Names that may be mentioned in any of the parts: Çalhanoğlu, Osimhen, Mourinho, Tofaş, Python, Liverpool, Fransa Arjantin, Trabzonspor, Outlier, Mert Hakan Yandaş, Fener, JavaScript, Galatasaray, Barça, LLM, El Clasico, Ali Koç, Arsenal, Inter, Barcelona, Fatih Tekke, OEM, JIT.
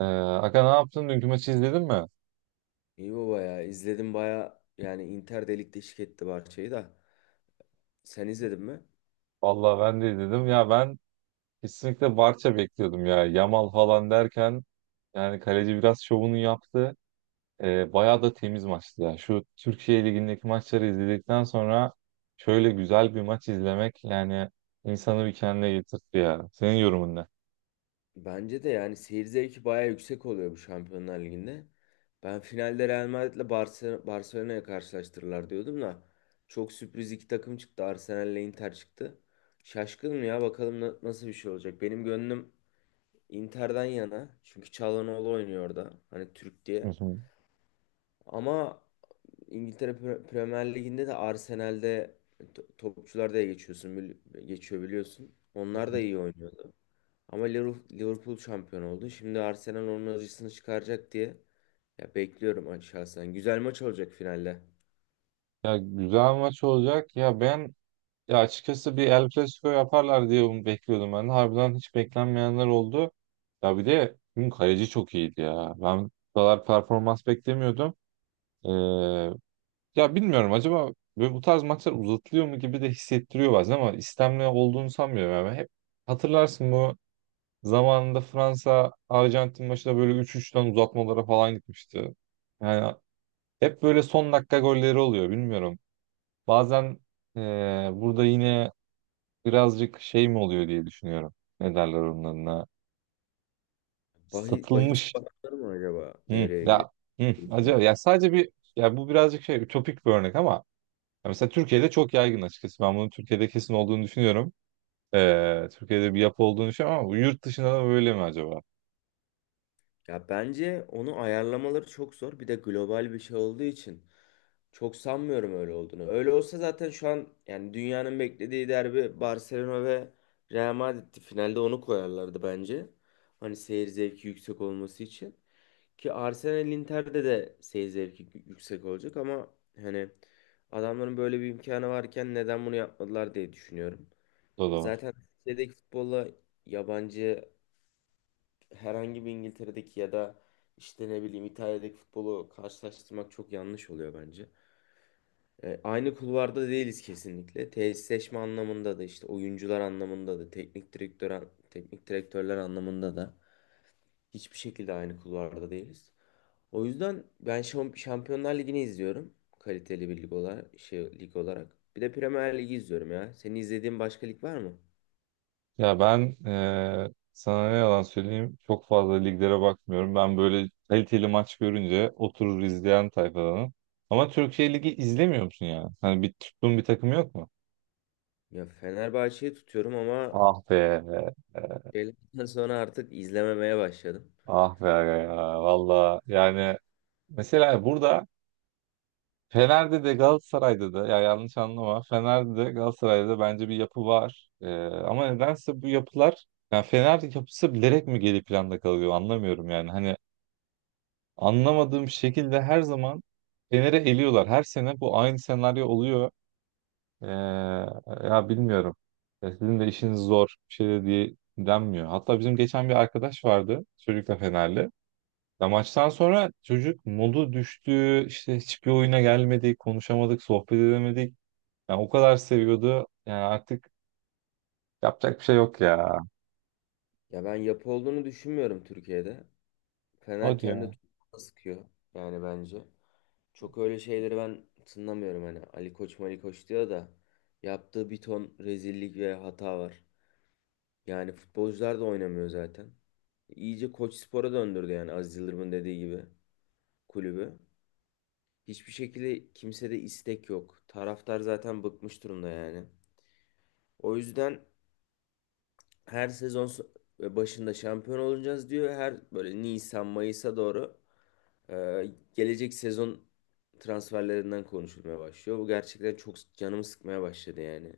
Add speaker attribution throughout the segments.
Speaker 1: Aga, ne yaptın? Dünkü maçı izledin mi?
Speaker 2: İyi baba ya. İzledim baya yani Inter de ligde şık etti Barça'yı da. Sen izledin mi?
Speaker 1: Vallahi ben de izledim. Ya ben kesinlikle Barça bekliyordum ya. Yamal falan derken yani kaleci biraz şovunu yaptı. Bayağı da temiz maçtı ya. Şu Türkiye Ligi'ndeki maçları izledikten sonra şöyle güzel bir maç izlemek yani insanı bir kendine getirtti ya. Senin yorumun ne?
Speaker 2: Bence de yani seyir zevki baya yüksek oluyor bu Şampiyonlar Ligi'nde. Ben finalde Real Madrid'le Barcelona'ya karşılaştırırlar diyordum da. Çok sürpriz iki takım çıktı. Arsenal'le Inter çıktı. Şaşkınım ya bakalım nasıl bir şey olacak. Benim gönlüm Inter'den yana. Çünkü Çalhanoğlu oynuyor orada. Hani Türk
Speaker 1: Hı
Speaker 2: diye.
Speaker 1: hı.
Speaker 2: Ama İngiltere Premier Ligi'nde de Arsenal'de topçular da geçiyor biliyorsun. Onlar da iyi oynuyordu. Ama Liverpool şampiyon oldu. Şimdi Arsenal onun acısını çıkaracak diye ya bekliyorum şahsen. Güzel maç olacak finalde.
Speaker 1: Ya güzel maç olacak. Ya ben Ya açıkçası bir El Clasico yaparlar diye bunu bekliyordum ben de. Harbiden hiç beklenmeyenler oldu. Ya bir de bugün kaleci çok iyiydi ya. Ben bu kadar performans beklemiyordum. Ee, Ya bilmiyorum, acaba böyle bu tarz maçlar uzatılıyor mu gibi de hissettiriyor bazen ama istemli olduğunu sanmıyorum. Yani hep hatırlarsın bu zamanında Fransa Arjantin maçında böyle 3-3'ten uzatmalara falan gitmişti. Yani hep böyle son dakika golleri oluyor, bilmiyorum. Bazen burada yine birazcık şey mi oluyor diye düşünüyorum. Ne derler onlarına?
Speaker 2: Bahis
Speaker 1: Satılmış.
Speaker 2: bakanları mı acaba
Speaker 1: Hı,
Speaker 2: devreye giriyor?
Speaker 1: ya hı, acaba ya sadece bir, ya bu birazcık şey, ütopik bir örnek ama ya mesela Türkiye'de çok yaygın açıkçası. Ben bunun Türkiye'de kesin olduğunu düşünüyorum. Türkiye'de bir yapı olduğunu düşünüyorum ama bu yurt dışında da böyle mi acaba?
Speaker 2: Ya bence onu ayarlamaları çok zor. Bir de global bir şey olduğu için çok sanmıyorum öyle olduğunu. Öyle olsa zaten şu an yani dünyanın beklediği derbi Barcelona ve Real Madrid'ti. Finalde onu koyarlardı bence. Hani seyir zevki yüksek olması için. Ki Arsenal Inter'de de seyir zevki yüksek olacak ama hani adamların böyle bir imkanı varken neden bunu yapmadılar diye düşünüyorum.
Speaker 1: O
Speaker 2: E,
Speaker 1: da var.
Speaker 2: zaten Türkiye'deki futbolla yabancı herhangi bir İngiltere'deki ya da işte ne bileyim İtalya'daki futbolu karşılaştırmak çok yanlış oluyor bence. E, aynı kulvarda değiliz kesinlikle. Tesisleşme anlamında da işte oyuncular anlamında da teknik direktör teknik direktörler anlamında da hiçbir şekilde aynı kulvarda değiliz. O yüzden ben Şampiyonlar Ligi'ni izliyorum. Kaliteli bir lig olarak, lig olarak. Bir de Premier Ligi izliyorum ya. Senin izlediğin başka lig var mı?
Speaker 1: Ya ben sana ne yalan söyleyeyim, çok fazla liglere bakmıyorum. Ben böyle kaliteli maç görünce oturur izleyen tayfadanım. Ama Türkiye Ligi izlemiyor musun yani? Hani bir tuttuğun bir takım yok mu?
Speaker 2: Ya Fenerbahçe'yi tutuyorum ama
Speaker 1: Ah be,
Speaker 2: şeylerden sonra artık izlememeye başladım.
Speaker 1: ah be aga ya. Valla yani mesela burada Fener'de de Galatasaray'da da, ya yanlış anlama, Fener'de de Galatasaray'da da bence bir yapı var. Ama nedense bu yapılar, yani Fener yapısı bilerek mi geri planda kalıyor, anlamıyorum yani. Hani anlamadığım şekilde her zaman Fener'e eliyorlar. Her sene bu aynı senaryo oluyor. Ee, Ya bilmiyorum. Ya sizin de işiniz zor bir şey de diye denmiyor. Hatta bizim geçen bir arkadaş vardı çocukla, Fenerli. Ya maçtan sonra çocuk modu düştü, işte hiçbir oyuna gelmedik, konuşamadık, sohbet edemedik. Yani o kadar seviyordu. Yani artık yapacak bir şey yok ya.
Speaker 2: Ya ben yapı olduğunu düşünmüyorum Türkiye'de. Fener
Speaker 1: Hadi
Speaker 2: kendi
Speaker 1: ya.
Speaker 2: topuğuna sıkıyor yani bence. Çok öyle şeyleri ben tınlamıyorum hani Ali Koç Mali Koç diyor da yaptığı bir ton rezillik ve hata var. Yani futbolcular da oynamıyor zaten. İyice Koç Spor'a döndürdü yani Aziz Yıldırım'ın dediği gibi kulübü. Hiçbir şekilde kimsede istek yok. Taraftar zaten bıkmış durumda yani. O yüzden her sezon başında şampiyon olacağız diyor. Her böyle Nisan Mayıs'a doğru Ee, gelecek sezon transferlerinden konuşulmaya başlıyor. Bu gerçekten çok canımı sıkmaya başladı yani.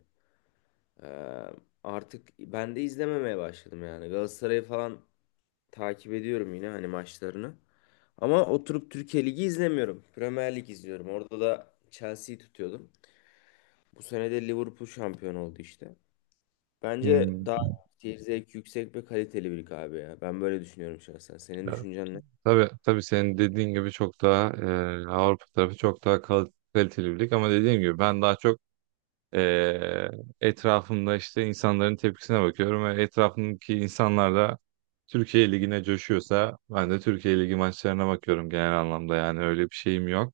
Speaker 2: Ee, artık ben de izlememeye başladım yani. Galatasaray'ı falan takip ediyorum yine hani maçlarını. Ama oturup Türkiye Ligi izlemiyorum. Premier Lig izliyorum. Orada da Chelsea'yi tutuyordum. Bu sene de Liverpool şampiyon oldu işte. Bence
Speaker 1: Hmm.
Speaker 2: daha seyir zevki yüksek ve kaliteli bir lig abi ya. Ben böyle düşünüyorum şahsen. Senin
Speaker 1: Ya,
Speaker 2: düşüncen ne?
Speaker 1: tabii, tabii, senin dediğin gibi çok daha Avrupa tarafı çok daha kaliteli bir lig, ama dediğim gibi ben daha çok e, etrafımda işte insanların tepkisine bakıyorum ve etrafımdaki insanlar da Türkiye Ligi'ne coşuyorsa ben de Türkiye Ligi maçlarına bakıyorum genel anlamda, yani öyle bir şeyim yok.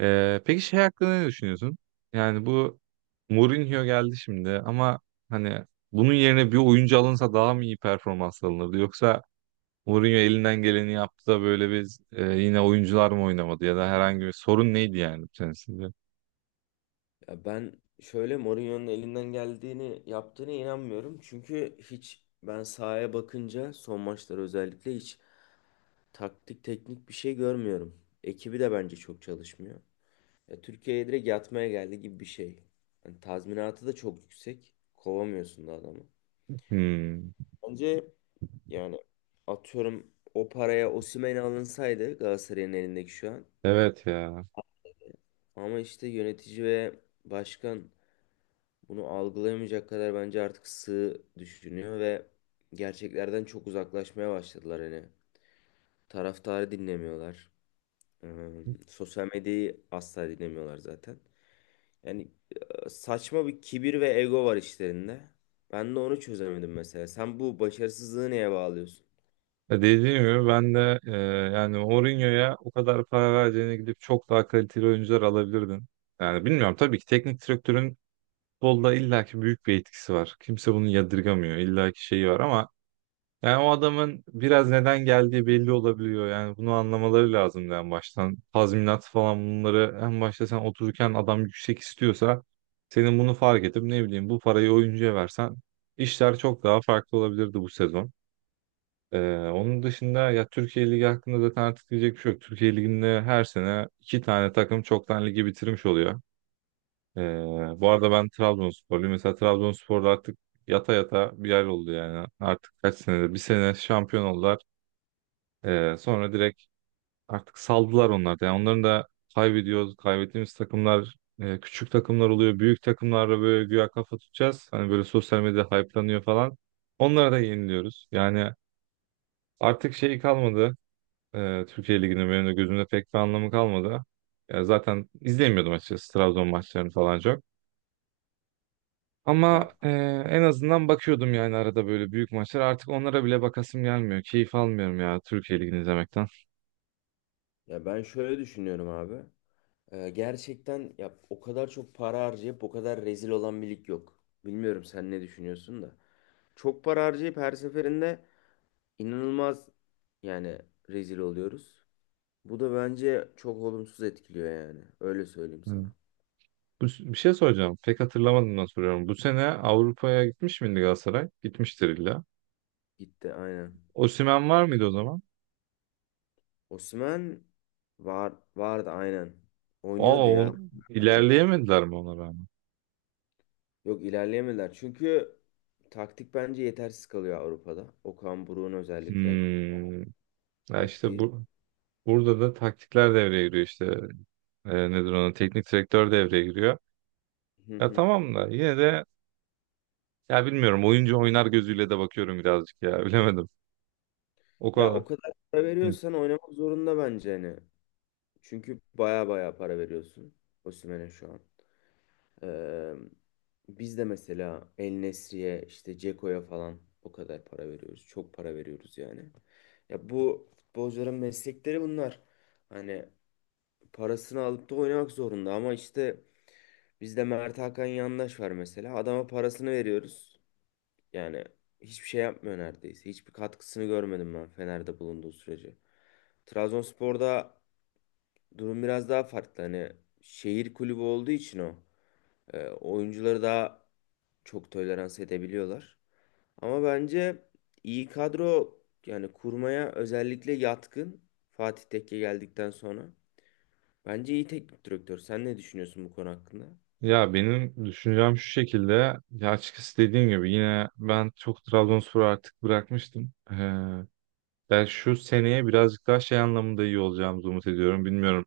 Speaker 1: Peki şey hakkında ne düşünüyorsun? Yani bu Mourinho geldi şimdi ama hani bunun yerine bir oyuncu alınsa daha mı iyi performans alınırdı? Yoksa Mourinho elinden geleni yaptı da böyle biz yine oyuncular mı oynamadı ya da herhangi bir sorun neydi yani senin sizce?
Speaker 2: Ya ben şöyle Mourinho'nun elinden geldiğini yaptığına inanmıyorum. Çünkü hiç ben sahaya bakınca son maçlar özellikle hiç taktik teknik bir şey görmüyorum. Ekibi de bence çok çalışmıyor. Ya Türkiye'ye direkt yatmaya geldi gibi bir şey. Yani tazminatı da çok yüksek. Kovamıyorsun da adamı.
Speaker 1: Hmm,
Speaker 2: Bence yani atıyorum o paraya Osimhen alınsaydı Galatasaray'ın elindeki şu an.
Speaker 1: evet ya.
Speaker 2: Ama işte yönetici ve başkan bunu algılayamayacak kadar bence artık sığ düşünüyor ve gerçeklerden çok uzaklaşmaya başladılar hani. Taraftarı dinlemiyorlar. Ee, sosyal medyayı asla dinlemiyorlar zaten. Yani saçma bir kibir ve ego var işlerinde. Ben de onu çözemedim mesela. Sen bu başarısızlığı neye bağlıyorsun?
Speaker 1: Ya dediğim gibi ben de yani Mourinho'ya o kadar para vereceğine gidip çok daha kaliteli oyuncular alabilirdin. Yani bilmiyorum, tabii ki teknik direktörün futbolda illaki büyük bir etkisi var. Kimse bunu yadırgamıyor. İllaki şeyi var ama yani o adamın biraz neden geldiği belli olabiliyor. Yani bunu anlamaları lazım en baştan. Tazminat falan, bunları en başta sen otururken adam yüksek istiyorsa senin bunu fark edip, ne bileyim, bu parayı oyuncuya versen işler çok daha farklı olabilirdi bu sezon. Onun dışında ya Türkiye Ligi hakkında zaten artık diyecek bir şey yok. Türkiye Ligi'nde her sene iki tane takım çoktan ligi bitirmiş oluyor. Ee, Bu arada ben Trabzonsporluyum. Mesela Trabzonspor'da artık yata yata bir yer oldu yani. Artık kaç senede? Bir sene şampiyon oldular. Sonra direkt artık saldılar onlar da. Yani onların da kaybediyoruz. Kaybettiğimiz takımlar küçük takımlar oluyor. Büyük takımlarla böyle güya kafa tutacağız. Hani böyle sosyal medya hype'lanıyor falan. Onlara da yeniliyoruz. Yani artık şey kalmadı. Türkiye Ligi'nin benim de gözümde pek bir anlamı kalmadı. Ya zaten izlemiyordum açıkçası Trabzon maçlarını falan çok. Ama
Speaker 2: Ya,
Speaker 1: en azından bakıyordum yani arada böyle büyük maçlar. Artık onlara bile bakasım gelmiyor. Keyif almıyorum ya Türkiye Ligi'ni izlemekten.
Speaker 2: ya ben şöyle düşünüyorum abi. Gerçekten ya o kadar çok para harcayıp o kadar rezil olan bir lig yok. Bilmiyorum sen ne düşünüyorsun da. Çok para harcayıp her seferinde inanılmaz yani rezil oluyoruz. Bu da bence çok olumsuz etkiliyor yani. Öyle söyleyeyim
Speaker 1: Evet.
Speaker 2: sana.
Speaker 1: Bu, bir şey soracağım. Pek hatırlamadığımdan soruyorum. Bu sene Avrupa'ya gitmiş miydi Galatasaray? Gitmiştir illa.
Speaker 2: Gitti aynen.
Speaker 1: Osimhen var mıydı o zaman?
Speaker 2: Osimhen vardı aynen.
Speaker 1: Aa,
Speaker 2: Oynuyordu ya
Speaker 1: o,
Speaker 2: aynen.
Speaker 1: ilerleyemediler mi ona rağmen?
Speaker 2: Yok ilerleyemediler. Çünkü taktik bence yetersiz kalıyor Avrupa'da. Okan Buruk'un özellikle
Speaker 1: Hmm. Ya işte
Speaker 2: taktiği.
Speaker 1: bu, burada da taktikler devreye giriyor işte. Nedir ona? Teknik direktör devreye giriyor.
Speaker 2: Hı
Speaker 1: Ya
Speaker 2: hı.
Speaker 1: tamam da yine de ya bilmiyorum. Oyuncu oynar gözüyle de bakıyorum birazcık ya. Bilemedim. O
Speaker 2: Ya
Speaker 1: kadar.
Speaker 2: o kadar para
Speaker 1: Hı.
Speaker 2: veriyorsan oynamak zorunda bence hani. Çünkü baya baya para veriyorsun Osimhen'e şu an. Ee, biz de mesela El Nesri'ye işte Ceko'ya falan o kadar para veriyoruz. Çok para veriyoruz yani. Ya bu futbolcuların meslekleri bunlar. Hani parasını alıp da oynamak zorunda ama işte bizde Mert Hakan Yandaş var mesela. Adama parasını veriyoruz. Yani hiçbir şey yapmıyor neredeyse. Hiçbir katkısını görmedim ben Fener'de bulunduğu sürece. Trabzonspor'da durum biraz daha farklı. Hani şehir kulübü olduğu için o. E, oyuncuları daha çok tolerans edebiliyorlar. Ama bence iyi kadro yani kurmaya özellikle yatkın Fatih Tekke geldikten sonra. Bence iyi teknik direktör. Sen ne düşünüyorsun bu konu hakkında?
Speaker 1: Ya benim düşüncem şu şekilde. Ya açıkçası dediğim gibi yine ben çok Trabzonspor artık bırakmıştım. Ben şu seneye birazcık daha şey anlamında iyi olacağımızı umut ediyorum. Bilmiyorum.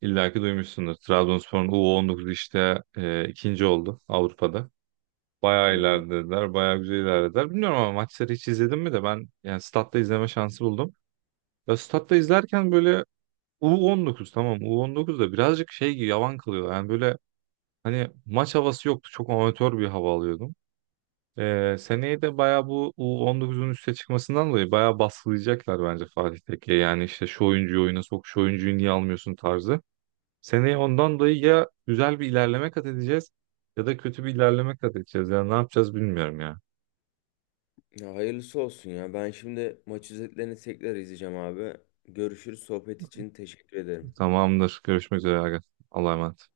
Speaker 1: İlla ki duymuşsundur. Trabzonspor'un U19 işte ikinci oldu Avrupa'da. Bayağı
Speaker 2: Hı hı.
Speaker 1: ilerlediler. Bayağı güzel ilerlediler. Bilmiyorum ama maçları hiç izledim mi de ben, yani statta izleme şansı buldum. Ya statta izlerken böyle U19, tamam U19 da birazcık şey gibi yavan kalıyor. Yani böyle hani maç havası yoktu. Çok amatör bir hava alıyordum. Seneye de bayağı bu U19'un üste çıkmasından dolayı bayağı baskılayacaklar bence Fatih Tekke. Yani işte şu oyuncuyu oyuna sok, şu oyuncuyu niye almıyorsun tarzı. Seneye ondan dolayı ya güzel bir ilerleme kat edeceğiz ya da kötü bir ilerleme kat edeceğiz. Yani ne yapacağız bilmiyorum ya.
Speaker 2: Ya hayırlısı olsun ya. Ben şimdi maç özetlerini tekrar izleyeceğim abi. Görüşürüz. Sohbet için teşekkür ederim.
Speaker 1: Tamamdır. Görüşmek üzere, Aga. Allah'a emanet.